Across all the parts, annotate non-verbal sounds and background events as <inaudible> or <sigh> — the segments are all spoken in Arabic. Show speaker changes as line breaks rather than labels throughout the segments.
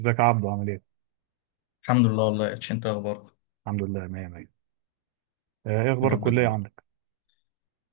ازيك يا عبدو عامل ايه؟
الحمد لله والله، يا اتش انت إيه اخبارك؟
الحمد لله، مية مية. ايه
يا
اخبار
رب
الكلية
دايما.
عندك؟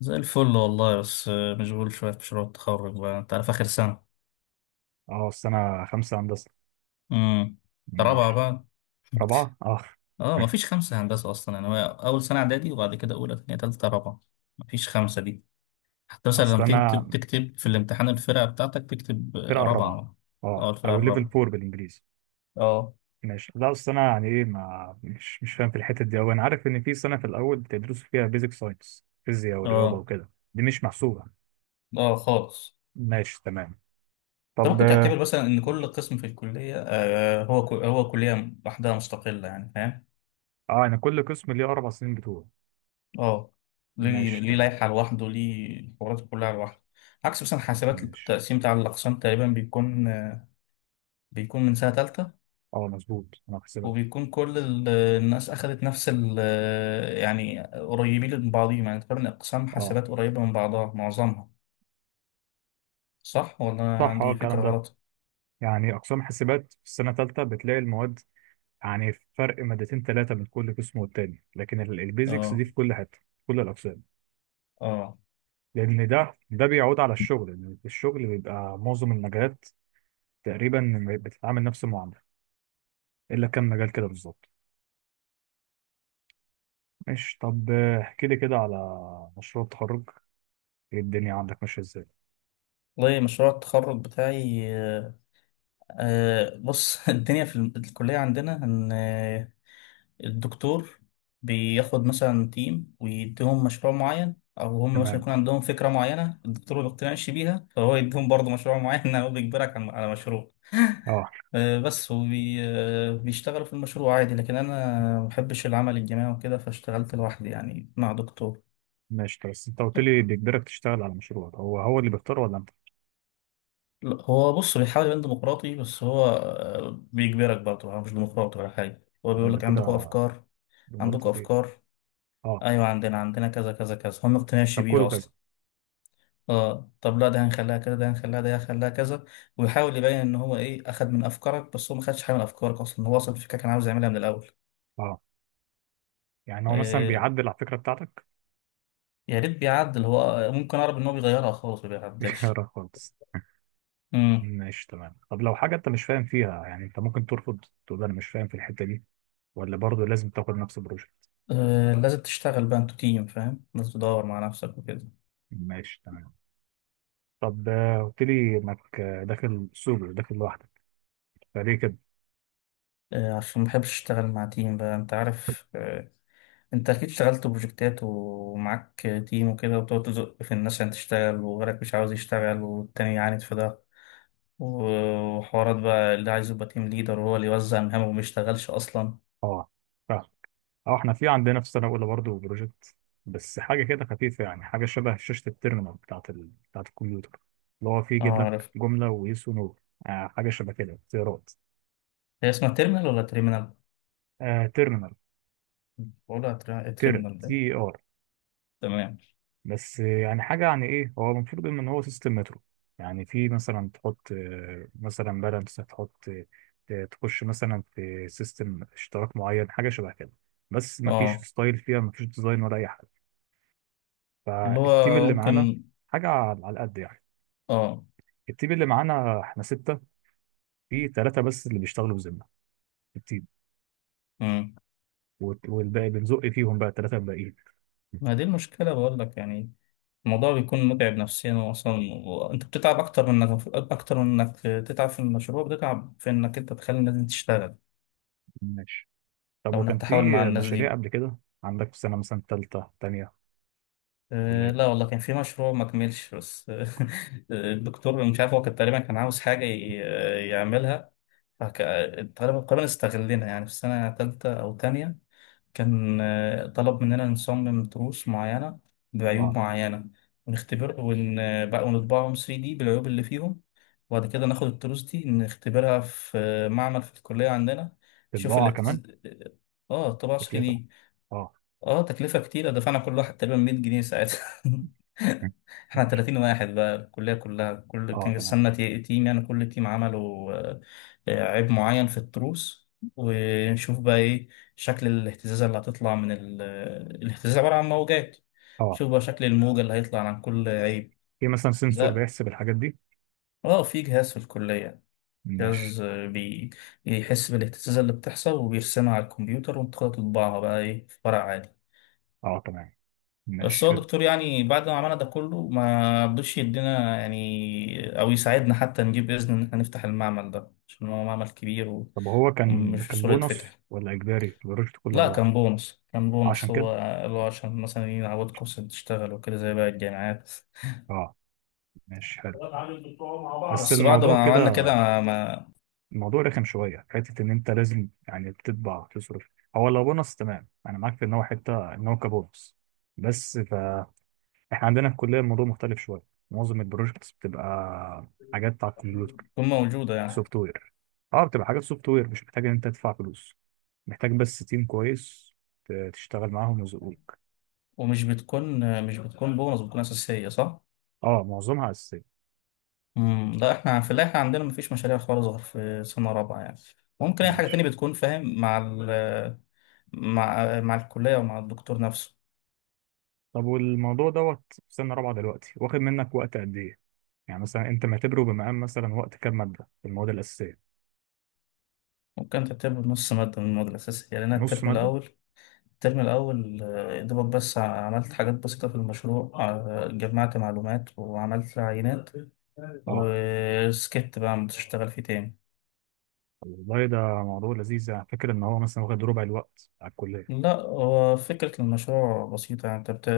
زي الفل والله، بس مشغول شويه في مشروع التخرج. بقى انت عارف، اخر سنه.
اه، السنة خمسة هندسة.
امم. رابعه
ماشي.
بقى. <laughs>
رابعة؟ اه.
اه، مفيش خمسه هندسه اصلا، يعني هو اول سنه اعدادي وبعد كده اولى، ثانيه، ثالثه، رابعه. مفيش خمسه دي. حتى مثلا
اصل
لما
انا
تكتب، تكتب في الامتحان الفرقه بتاعتك، تكتب
فرقة الرابعة.
رابعه.
اه،
اه، الفرقه
او ليفل
الرابعه.
فور بالانجليزي.
اه.
ماشي. لا، اصل انا يعني ايه، ما مش فاهم في الحتة دي اوي. انا عارف ان في سنة في الاول بتدرسوا فيها بيزك ساينس، فيزياء ورياضة
اه.
وكده، دي مش محسوبة.
اه، خالص.
ماشي تمام.
انت
طب
ممكن تعتبر مثلا ان كل
ماشي.
قسم في الكليه، آه، هو هو كليه لوحدها مستقله، يعني فاهم.
اه، انا كل قسم ليه 4 سنين بتوع.
اه، ليه
ماشي
ليه
تمام.
لائحة لوحده، ليه الحوارات كلها لوحده. عكس مثلا حاسبات،
ماشي،
التقسيم بتاع الأقسام تقريبا بيكون من سنة تالتة.
اه مظبوط، انا في حسابات.
وبيكون كل الناس أخدت نفس ال. يعني قريبين من بعضهم، يعني تقريبا أقسام
اه
حاسبات قريبة من بعضها معظمها. صح ولا أنا
صح، اه
عندي
الكلام
فكرة
ده.
غلط؟
يعني أقسام حاسبات في السنة الثالثة بتلاقي المواد يعني فرق مادتين ثلاثة بين كل قسم والتاني، لكن البيزكس دي
اه.
في كل حتة في كل الأقسام.
اه.
لأن ده بيعود على الشغل، لأن الشغل بيبقى معظم المجالات تقريبا بتتعامل نفس المعاملة، إلا كم مجال كده بالظبط. ماشي. طب احكي لي كده على مشروع التخرج. إيه الدنيا عندك ماشية إزاي؟
والله مشروع التخرج بتاعي، بص. <laughs> الدنيا في الكلية عندنا إن الدكتور بياخد مثلا تيم ويديهم مشروع معين، او هم مثلا
تمام.
يكون عندهم فكره معينه الدكتور ما بيقتنعش بيها، فهو يديهم برضه مشروع معين، <laughs> او بيجبرك على مشروع.
اه.
بس وبيشتغلوا في المشروع عادي، لكن انا ما بحبش العمل الجماعي وكده، فاشتغلت لوحدي يعني مع دكتور.
ماشي. طب بس انت قلت لي بيجبرك تشتغل على مشروع، هو هو اللي بيختار ولا انت؟
لا، هو بص بيحاول يبان ديمقراطي، بس هو بيجبرك برضه، هو مش ديمقراطي ولا حاجه. هو
لا،
بيقول
ده
لك: عندكم
كده،
افكار،
دي
عندكم
مراتب ايه.
افكار.
اه.
ايوه، عندنا كذا كذا كذا، هم ما بيقتنعش
طب
بيها
كله كذا؟
اصلا. اه، طب لا ده هنخليها كده، ده هنخليها، ده هنخليها كذا. ويحاول يبين ان هو ايه اخد من افكارك، بس هو ما خدش حاجه من افكارك اصلا، هو اصلا الفكره كان عاوز يعملها من الاول.
اه. يعني هو مثلا
إيه،
بيعدل على الفكرة بتاعتك؟
يا ريت بيعدل، هو ممكن اعرف ان هو بيغيرها خالص، ما
<laughs>
بيعدلش.
بيغيرها خالص.
امم.
ماشي تمام. طب لو حاجة انت مش فاهم فيها، يعني انت ممكن ترفض، تقول انا مش فاهم في الحتة دي، ولا برضه لازم تاخد نفس البروجكت؟
إيه، لازم تشتغل بقى انتوا تيم فاهم، لازم تدور مع نفسك وكده.
ماشي تمام. طب قلت لي انك داخل سولو، داخل لوحدك، فليه كده؟
إيه، عشان ما بحبش اشتغل مع تيم. بقى انت عارف إيه، انت اكيد اشتغلت بروجكتات ومعاك تيم وكده، وبتقعد تزق في الناس عشان تشتغل وغيرك مش عاوز يشتغل، والتاني يعاند في ده وحوارات بقى، اللي عايز يبقى تيم ليدر وهو اللي يوزع مهامه وما يشتغلش اصلا.
اه فاهم. اه، احنا في عندنا في سنة اولى برضه بروجكت، بس حاجة كده خفيفة، يعني حاجة شبه شاشة التيرمينال بتاعت الكمبيوتر، اللي هو فيه
اه،
يجيب لك
عارف.
جملة ويس ونو. حاجة شبه كده، اختيارات.
هي اسمها تيرمينال ولا تيرمينال؟
آه تيرمينال.
بقولها
تير
تيرمينال ده.
تي ار.
تمام.
بس يعني حاجة، يعني إيه، هو المفروض إن هو سيستم مترو. يعني في مثلا تحط مثلا بالانس، تحط تخش مثلا في سيستم اشتراك معين، حاجة شبه كده. بس مفيش
اه،
ستايل فيها، مفيش ديزاين ولا أي حاجة.
اللي
فالتيم
هو
اللي معانا
ممكن.
حاجة على قد يعني.
اه.
التيم اللي معانا إحنا ستة، في ثلاثة بس اللي بيشتغلوا بذمة في التيم،
مم.
والباقي بنزق فيهم بقى، الثلاثة الباقيين.
ما دي المشكلة بقول لك يعني، الموضوع بيكون متعب نفسيا اصلا. وانت بتتعب اكتر من انك تتعب في المشروع، بتتعب في انك انت تخلي الناس دي تشتغل.
ماشي. طب
او
وكان
انك
في
تحاول مع الناس
مشاريع
دي.
قبل كده، عندك في سنة مثلا تالتة تانية، ولا إيه؟
لا والله، كان في مشروع ما كملش بس، <laughs> الدكتور مش عارف، هو كان تقريبا كان عاوز حاجة يعملها. فك- تقريبا استغلنا يعني في سنة تالتة أو تانية. كان طلب مننا نصمم تروس معينة
أه.
بعيوب معينة، ونختبر ون... آه، بقى ونطبعهم 3D بالعيوب اللي فيهم، وبعد كده ناخد التروس دي نختبرها في معمل في الكلية عندنا،
في
نشوف اللي.
البضاعة كمان.
اه، طباعة
تكلفة.
3D.
اه.
اه، تكلفة كتيرة، دفعنا كل واحد تقريبا 100 جنيه ساعتها. <laughs> احنا
ماشي.
30 واحد بقى الكلية كلها، كل،
اه
كان
تمام.
قسمنا تيم، يعني كل تيم عملوا عيب معين في التروس، ونشوف بقى ايه شكل الاهتزازة اللي هتطلع من ال. الاهتزاز عبارة عن موجات،
اه
شوف بقى شكل الموجة اللي هيطلع عن كل عيب.
في مثلا سنسور
لا.
بيحسب الحاجات دي.
اه، في جهاز في الكلية،
ماشي.
جهاز بيحس بالاهتزازة اللي بتحصل وبيرسمها على الكمبيوتر، وانت تطبعها بقى ايه في ورق.
اه تمام،
بس
ماشي
هو
حلو.
الدكتور يعني بعد ما عملنا ده كله، ما رضيش يدينا يعني او يساعدنا حتى نجيب اذن ان احنا نفتح المعمل ده، عشان هو معمل كبير و،
طب هو كان
ومش
كان
بسهوله
بونص
يتفتح.
ولا اجباري البروجكت كله
لا،
على بعضه؟
كان بونص، كان بونص
عشان
هو،
كده.
اللي هو عشان مثلا يعودكم عشان تشتغلوا وكده زي باقي الجامعات.
اه ماشي حلو. بس
بس بعد ما
الموضوع كده،
عملنا كده،
الموضوع رخم شويه حته ان انت لازم يعني بتطبع، تصرف. هو لو بونص تمام، انا معاك في ان هو حته ان هو كبونص، بس فاحنا عندنا في الكليه الموضوع مختلف شويه. معظم البروجكتس بتبقى حاجات على الكمبيوتر،
بتكون موجوده يعني.
سوفت وير. اه بتبقى حاجات سوفت وير، مش محتاج ان انت تدفع فلوس، محتاج بس تيم كويس تشتغل معاهم ويزقوك.
ومش بتكون مش بتكون بونص، بتكون اساسيه، صح.
اه معظمها اساسيه.
امم، لا، احنا في اللي احنا عندنا مفيش مشاريع خالص غير في سنة رابعة، يعني ممكن اي حاجة تانية
ماشي.
بتكون فاهم مع ال، مع مع الكلية ومع الدكتور نفسه.
طب والموضوع دوت في سنه رابعه دلوقتي واخد منك وقت قد ايه؟ يعني مثلا انت معتبره بمقام مثلا وقت كام ماده في المواد الاساسيه؟
ممكن تكتب نص مادة من المواد الأساسية، يعني أنا
نص
الترم
ماده.
الأول، يا دوبك بس عملت حاجات بسيطة في المشروع، جمعت معلومات وعملت عينات، <laughs>
اه.
وسكت بقى مش هشتغل فيه تاني.
طب والله ده موضوع لذيذ، يعني فاكر ان هو مثلا واخد ربع الوقت على الكليه.
لا، هو فكرة المشروع بسيطة، يعني أنت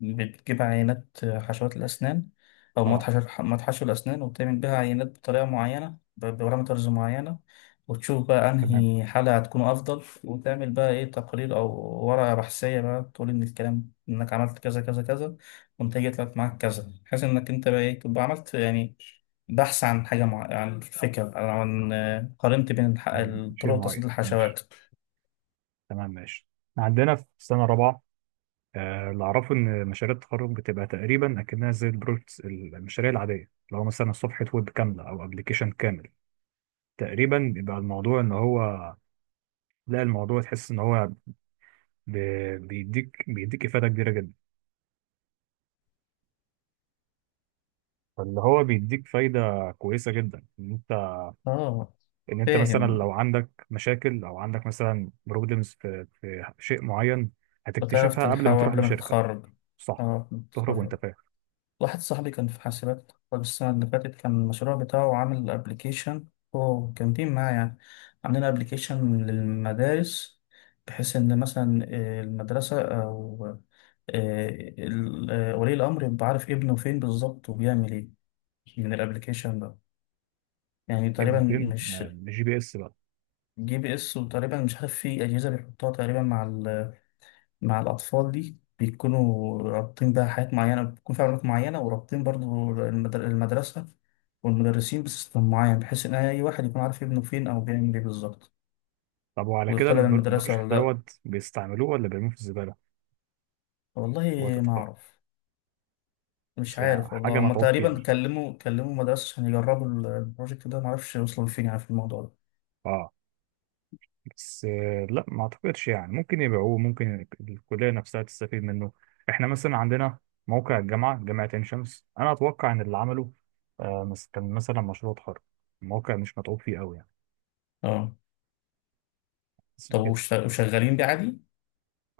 بتجيب عينات حشوات الأسنان، أو مواد
اه
حشو، الأسنان، وبتعمل بيها عينات بطريقة معينة، ببارامترز معينة، وتشوف بقى
تمام.
أنهي حالة هتكون أفضل، وتعمل بقى إيه تقرير أو ورقة بحثية بقى تقول إن الكلام إنك عملت كذا كذا كذا، والنتيجة طلعت معاك كذا، بحيث إنك أنت بقى إيه تبقى عملت يعني بحث عن حاجة، عن فكرة، قارنت بين
يعني شيء
طرق
معين،
تصدير الحشوات.
ماشي. تمام، ماشي. إحنا عندنا في سنه رابعه اللي أعرفه إن مشاريع التخرج بتبقى تقريبا أكنها زي البروجكتس، المشاريع العادية، اللي هو مثلا صفحة ويب كاملة أو أبلكيشن كامل. تقريبا بيبقى الموضوع إن هو، لا، الموضوع تحس إن هو بيديك إفادة كبيرة جدا. فاللي هو بيديك فايدة كويسة جدا، إن أنت،
آه.
إن أنت مثلا
فاهم.
لو عندك مشاكل، أو عندك مثلا بروبلمز في شيء معين،
بتعرف
هتكتشفها قبل ما
تلحقه
تروح
قبل ما
لشركة.
تتخرج.
صح.
اه، قبل ما
تخرج وأنت
تتخرج.
فاهم.
واحد صاحبي كان في حاسبات، اتخرج السنة اللي فاتت، كان المشروع بتاعه عامل ابلكيشن. هو كان تيم معاه يعني، عاملين ابلكيشن للمدارس، بحيث ان مثلا المدرسة او آه، ولي الامر يبقى عارف ابنه فين بالظبط وبيعمل ايه من الابلكيشن ده، يعني
ابنه
تقريبا.
فين
مش.
بالجي بي إس بقى.
جي بي اس وتقريبا مش عارف، في اجهزة بيحطها تقريبا مع مع الأطفال دي، بيكونوا رابطين بقى حاجات معينة، بيكون في علاقات معينة، ورابطين برضو المدرسة والمدرسين بسيستم معين، بحيث إن أي واحد يكون عارف ابنه فين أو بيعمل إيه بالظبط،
طب وعلى كده
ويطلع من المدرسة
البروجكت
ولا لأ.
دوت بيستعملوه ولا بيرموه في الزبالة
والله
وقت
ما
التخرج؟
أعرف. مش
بس
عارف
حاجة
والله، هما
متعوب فيها.
تقريبا كلموا مدرسة عشان يجربوا البروجكت ده، معرفش وصلوا لفين يعني في الموضوع ده.
اه. بس لا، ما اعتقدش. يعني ممكن يبيعوه، ممكن الكلية نفسها تستفيد منه. احنا مثلا عندنا موقع الجامعة، جامعة عين شمس، انا اتوقع ان اللي عمله كان مثلا مشروع تخرج. الموقع مش متعوب فيه قوي يعني،
اه،
بس
طب
كده.
وشغالين بيه عادي؟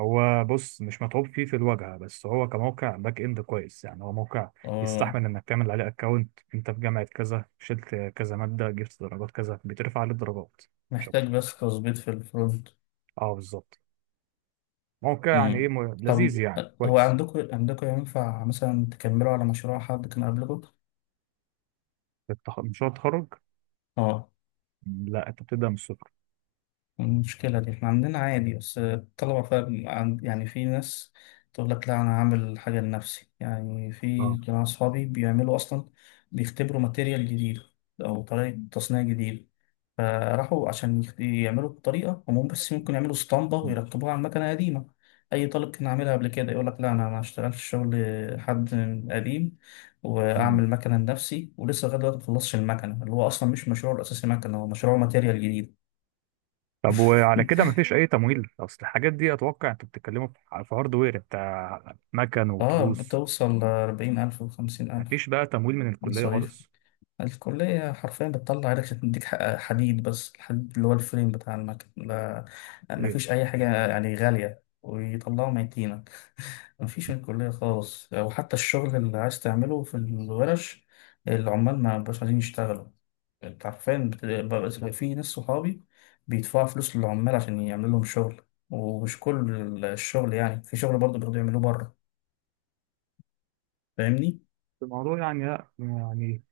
هو بص مش متعوب فيه في الواجهه، بس هو كموقع باك اند كويس. يعني هو موقع
اه،
يستحمل انك تعمل عليه اكونت، انت في جامعه كذا، شلت كذا ماده، جبت درجات كذا، بترفع عليه الدرجات. مش
محتاج
اكتر.
بس تظبيط في الفرونت.
اه بالظبط. موقع يعني ايه
امم.
لذيذ،
طب
يعني
هو
كويس.
عندكم ينفع مثلا تكملوا على مشروع حد كان قبلكم؟
مشروع التخرج؟
اه،
لا، انت بتبدا من الصفر.
المشكلة دي احنا عندنا عادي، بس الطلبة فاهم يعني في ناس تقول لك لا أنا هعمل حاجة لنفسي، يعني في
اه
جماعة صحابي بيعملوا أصلا بيختبروا ماتيريال جديد أو طريقة تصنيع جديدة، فراحوا عشان يعملوا الطريقة هم، بس ممكن يعملوا اسطمبة ويركبوها على مكنة قديمة. أي طالب كان عاملها قبل كده يقول لك: لا أنا ما أشتغلش شغل حد قديم،
تمام.
وأعمل مكنة لنفسي. ولسه لغاية دلوقتي ما خلصش المكنة، اللي هو أصلا مش مشروعه الأساسي مكنة، هو مشروعه ماتيريال جديد.
طب وعلى كده
<laughs>
مفيش اي تمويل؟ اصل الحاجات دي اتوقع انتوا بتتكلموا في هاردوير بتاع مكن وتروس.
بتوصل 40 ألف وخمسين ألف
مفيش بقى تمويل من الكليه
مصاريف.
خالص؟
الكلية حرفيا بتطلع عينك عشان تديك حديد، بس الحديد اللي هو الفريم بتاع المكنة،
ليه؟
مفيش أي حاجة يعني غالية ويطلعوا ميتينة. مفيش الكلية خالص، أو حتى الشغل اللي عايز تعمله في الورش، العمال ما بقاش عايزين يشتغلوا. أنت عارفين، بقى في ناس صحابي بيدفعوا فلوس للعمال عشان يعملوا لهم شغل، ومش كل الشغل يعني، في شغل برضه بيقدروا يعملوه بره، فاهمني؟
الموضوع يعني لا يعني،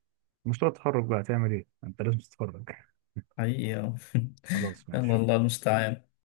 مشروع التخرج بقى هتعمل ايه، انت لازم تتخرج. <laughs>
حقيقي. <laughs> آه.
خلاص
يلا،
ماشي.
الله المستعان.